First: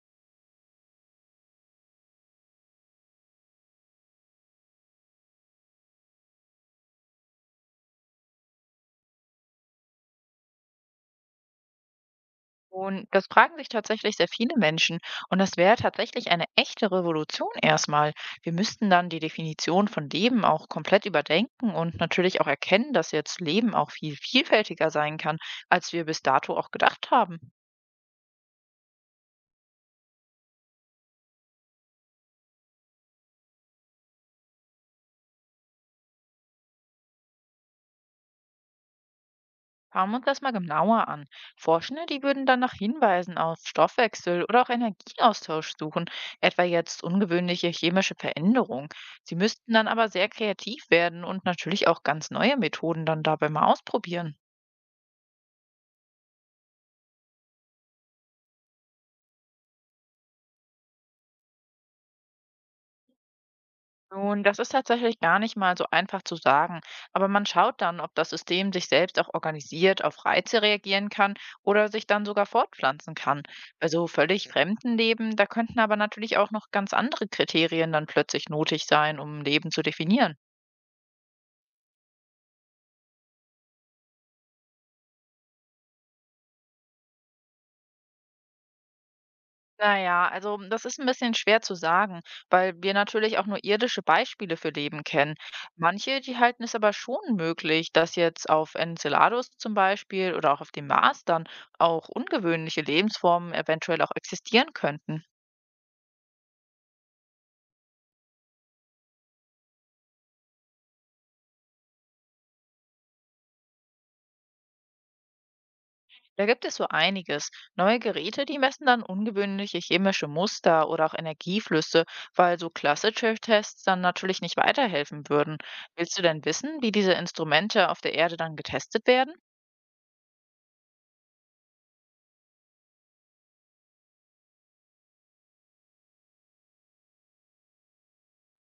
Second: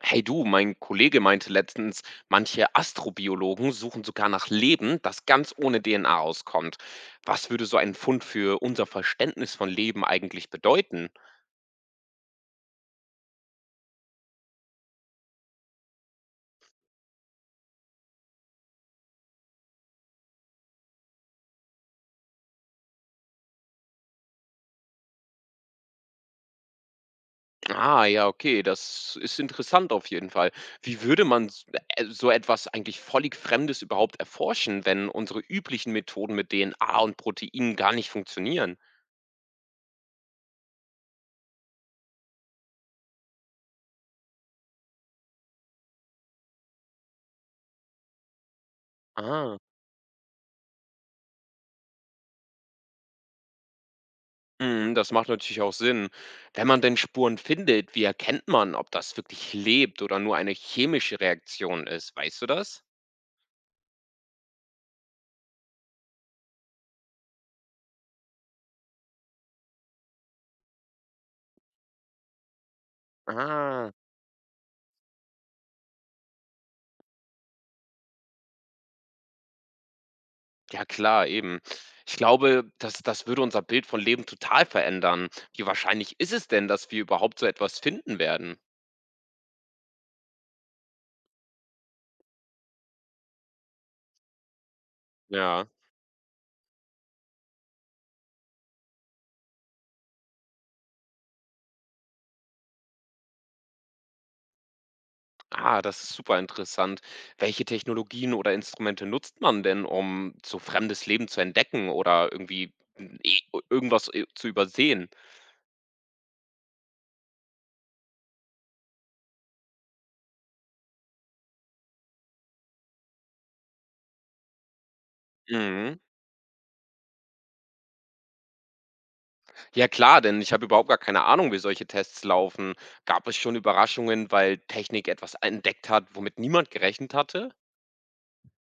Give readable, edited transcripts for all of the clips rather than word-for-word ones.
Hey du, mein Kollege meinte letztens, manche Astrobiologen suchen sogar nach Leben, das ganz ohne DNA auskommt. Was würde so ein Fund für unser Verständnis von Leben eigentlich bedeuten? Und das fragen sich tatsächlich sehr viele Menschen. Und das wäre tatsächlich eine echte Revolution erstmal. Wir müssten dann die Definition von Leben auch komplett überdenken und natürlich auch erkennen, dass jetzt Leben auch viel vielfältiger sein kann, als wir bis dato auch gedacht haben. Ah, ja, okay, das ist interessant auf jeden Fall. Wie würde man s- So etwas eigentlich völlig Fremdes überhaupt erforschen, wenn unsere üblichen Methoden mit DNA und Proteinen gar nicht funktionieren? Schauen wir uns das mal genauer an. Forschende, die würden dann nach Hinweisen auf Stoffwechsel oder auch Energieaustausch suchen, etwa jetzt ungewöhnliche chemische Veränderungen. Sie Ah. müssten dann aber sehr kreativ werden und natürlich auch ganz neue Methoden dann dabei mal ausprobieren. Mhm, das macht natürlich auch Sinn. Wenn man denn Spuren findet, wie erkennt man, ob das wirklich lebt oder nur eine chemische Reaktion ist? Weißt du das? Nun, das ist tatsächlich gar nicht mal so einfach zu sagen, aber man schaut dann, ob das System sich selbst auch organisiert auf Reize reagieren kann oder sich dann sogar fortpflanzen kann. Bei Ah, so völlig fremden Leben, da könnten aber natürlich auch noch ganz andere Kriterien dann plötzlich nötig sein, um Leben zu definieren. ja klar, eben. Ich glaube, das würde unser Bild von Leben total verändern. Wie wahrscheinlich ist es denn, dass wir überhaupt so etwas finden werden? Na ja, also, das ist ein bisschen schwer zu sagen, weil wir natürlich auch nur irdische Beispiele für Leben kennen. Ja. Manche, die halten es aber schon möglich, dass jetzt auf Enceladus zum Beispiel oder auch auf dem Mars dann auch ungewöhnliche Lebensformen eventuell auch existieren könnten. Ah, das ist super interessant. Welche Technologien oder Instrumente nutzt man denn, um so fremdes Leben zu entdecken oder irgendwas zu übersehen? Da gibt es so einiges. Neue Geräte, die messen dann ungewöhnliche chemische Muster oder auch Energieflüsse, weil so klassische Tests dann natürlich nicht weiterhelfen würden. Mhm. Willst du denn wissen, wie diese Instrumente auf der Erde dann getestet werden? Ja klar, denn ich habe überhaupt gar keine Ahnung, wie solche Tests laufen. Gab es schon Überraschungen, weil Technik etwas entdeckt hat, womit niemand gerechnet hatte?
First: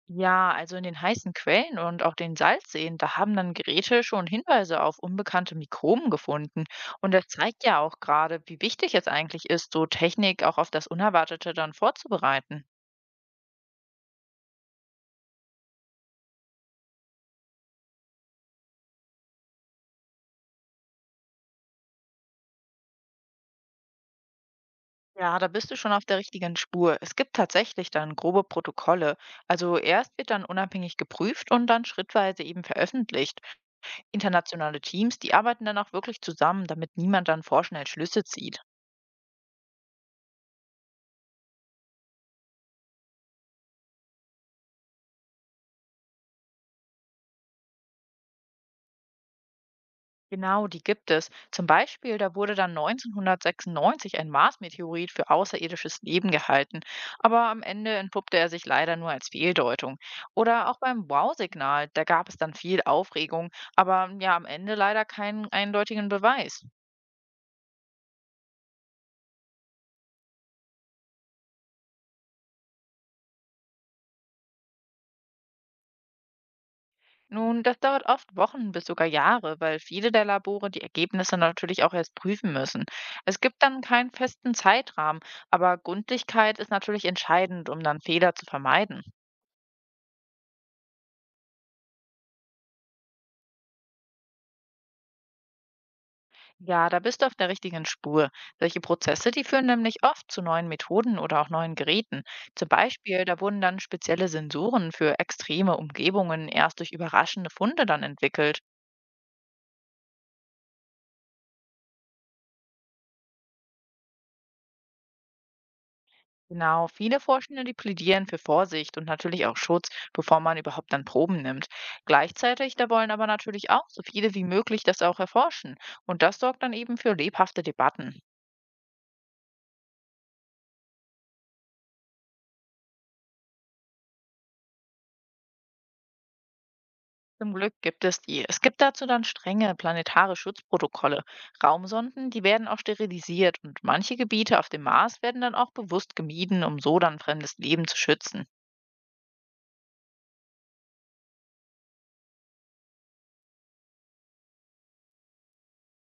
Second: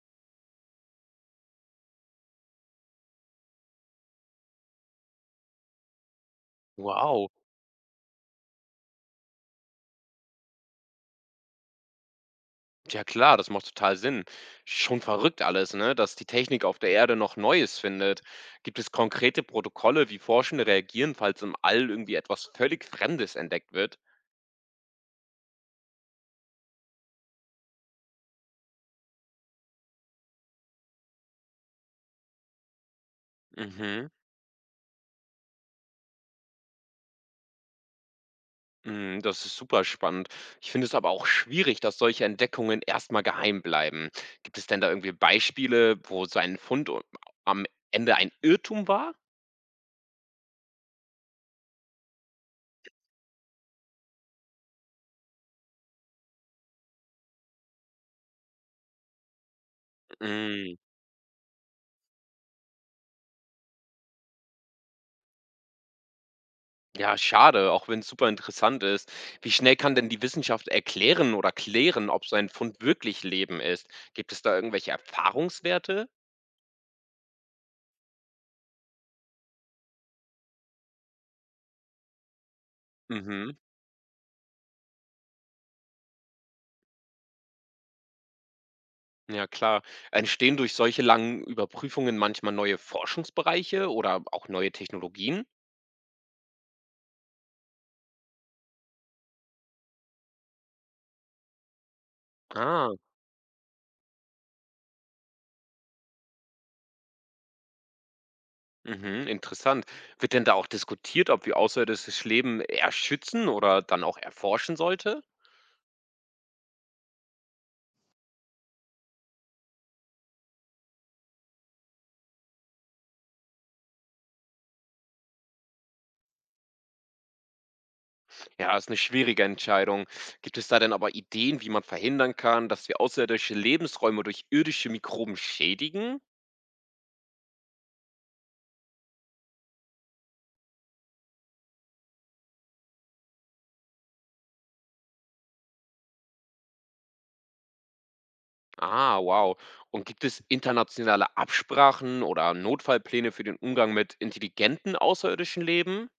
Ja, also in den heißen Quellen und auch den Salzseen, da haben dann Geräte schon Hinweise auf unbekannte Mikroben gefunden. Und das Wow. zeigt ja auch gerade, wie wichtig es eigentlich ist, so Technik auch auf das Unerwartete dann vorzubereiten. Ja klar, das macht total Sinn. Schon verrückt alles, ne? Dass die Technik auf der Erde noch Neues findet. Gibt es konkrete Protokolle, wie Forschende reagieren, falls im All irgendwie etwas völlig Fremdes entdeckt wird? Ja, da bist du schon auf der richtigen Spur. Es gibt tatsächlich dann grobe Protokolle. Also erst wird dann unabhängig geprüft und dann schrittweise eben veröffentlicht. Mhm. Internationale Teams, die arbeiten dann auch wirklich zusammen, damit niemand dann vorschnell Schlüsse zieht. Mm, das ist super spannend. Ich finde es aber auch schwierig, dass solche Entdeckungen erstmal geheim bleiben. Gibt es denn da irgendwie Beispiele, wo so ein Fund o- am Ende ein Irrtum war? Genau, die gibt es. Zum Beispiel, da wurde dann 1996 ein Mars-Meteorit für außerirdisches Leben gehalten, aber am Ende entpuppte er sich leider nur als Fehldeutung. Oder Mm, auch beim Wow-Signal, da gab es dann viel Aufregung, aber ja, am Ende leider keinen eindeutigen Beweis. ja, schade, auch wenn es super interessant ist. Wie schnell kann denn die Wissenschaft erklären oder klären, ob so ein Fund wirklich Leben ist? Gibt es da irgendwelche Erfahrungswerte? Nun, das dauert oft Wochen bis sogar Jahre, weil viele der Labore die Ergebnisse natürlich auch erst prüfen müssen. Es Mhm. gibt dann keinen festen Zeitrahmen, aber Gründlichkeit ist natürlich entscheidend, um dann Fehler zu vermeiden. Ja, klar. Entstehen durch solche langen Überprüfungen manchmal neue Forschungsbereiche oder auch neue Technologien? Ja, da bist du auf der richtigen Spur. Solche Prozesse, die führen nämlich oft zu neuen Methoden oder auch neuen Geräten. Zum Ah. Beispiel, da wurden dann spezielle Sensoren für extreme Umgebungen erst durch überraschende Funde dann entwickelt. Mhm, interessant. Wird denn da auch diskutiert, ob wir außerirdisches Leben eher schützen oder dann auch erforschen sollte? Genau, viele Forschende, die plädieren für Vorsicht und natürlich auch Schutz, bevor man überhaupt dann Proben nimmt. Gleichzeitig, da wollen aber natürlich auch so viele wie möglich das auch erforschen. Und das sorgt dann eben für lebhafte Debatten. Ja, ist eine schwierige Entscheidung. Gibt es da denn aber Ideen, wie man verhindern kann, dass wir außerirdische Lebensräume durch irdische Mikroben schädigen? Zum Glück gibt es die. Es gibt dazu dann strenge planetare Schutzprotokolle. Raumsonden, die werden auch sterilisiert und manche Gebiete auf dem Mars werden dann auch bewusst gemieden, um so dann fremdes Leben zu schützen. Ah, wow. Und gibt es internationale Absprachen oder Notfallpläne für den Umgang mit intelligenten außerirdischen Leben?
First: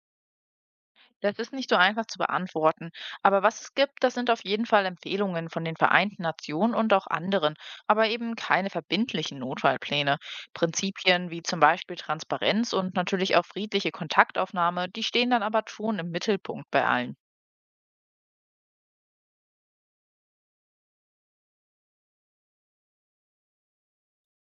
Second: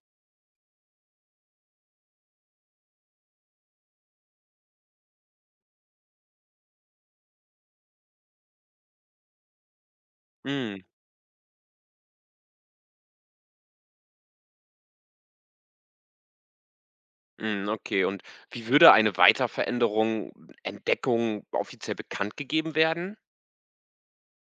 Das ist nicht so einfach zu beantworten. Aber was es gibt, das sind auf jeden Fall Empfehlungen von den Vereinten Nationen und auch anderen, aber eben keine verbindlichen Notfallpläne. Hm, Prinzipien wie zum Beispiel Transparenz und natürlich auch friedliche Kontaktaufnahme, die stehen dann aber schon im Mittelpunkt bei allen. hm, okay. Und wie würde eine Weiterveränderung, Entdeckung offiziell bekannt gegeben werden?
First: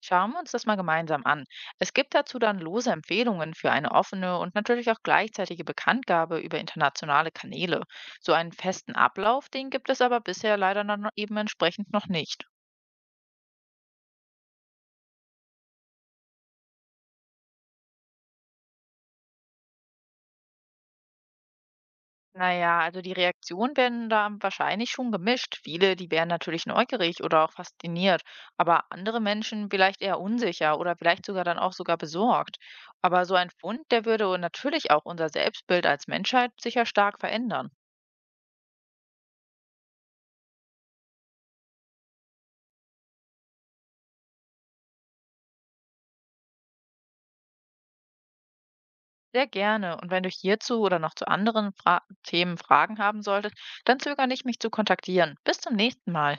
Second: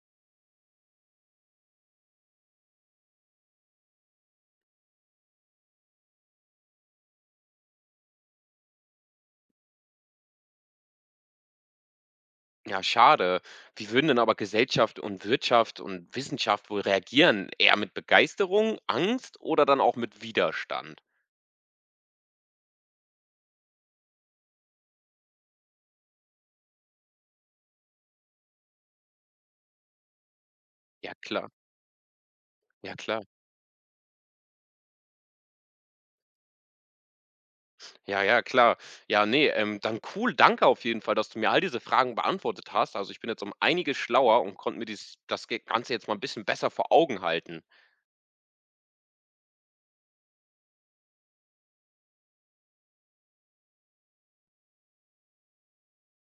Schauen wir uns das mal gemeinsam an. Es gibt dazu dann lose Empfehlungen für eine offene und natürlich auch gleichzeitige Bekanntgabe über internationale Kanäle. So einen festen Ablauf, den gibt es aber bisher leider dann eben entsprechend noch nicht. Ja, schade. Wie würden denn aber Gesellschaft und Wirtschaft und Wissenschaft wohl reagieren? Eher mit Begeisterung, Angst oder dann auch mit Widerstand? Naja, also die Reaktionen werden da wahrscheinlich schon gemischt. Viele, die wären natürlich neugierig oder auch fasziniert, aber andere Menschen vielleicht eher unsicher oder Ja, vielleicht sogar klar. dann auch sogar besorgt. Ja, klar. Aber so ein Fund, der würde natürlich auch unser Selbstbild als Menschheit sicher stark verändern. Ja, ja, klar. Ja, nee. Dann cool. Danke auf jeden Fall, dass du mir all diese Fragen beantwortet hast. Also, ich bin jetzt um einiges schlauer und konnte mir dies das Ganze jetzt mal ein bisschen besser vor Augen halten. Sehr gerne. Und wenn du hierzu oder noch zu anderen Fra Themen Fragen haben solltest, dann zögere nicht, mich zu kontaktieren. Bis zum nächsten Mal.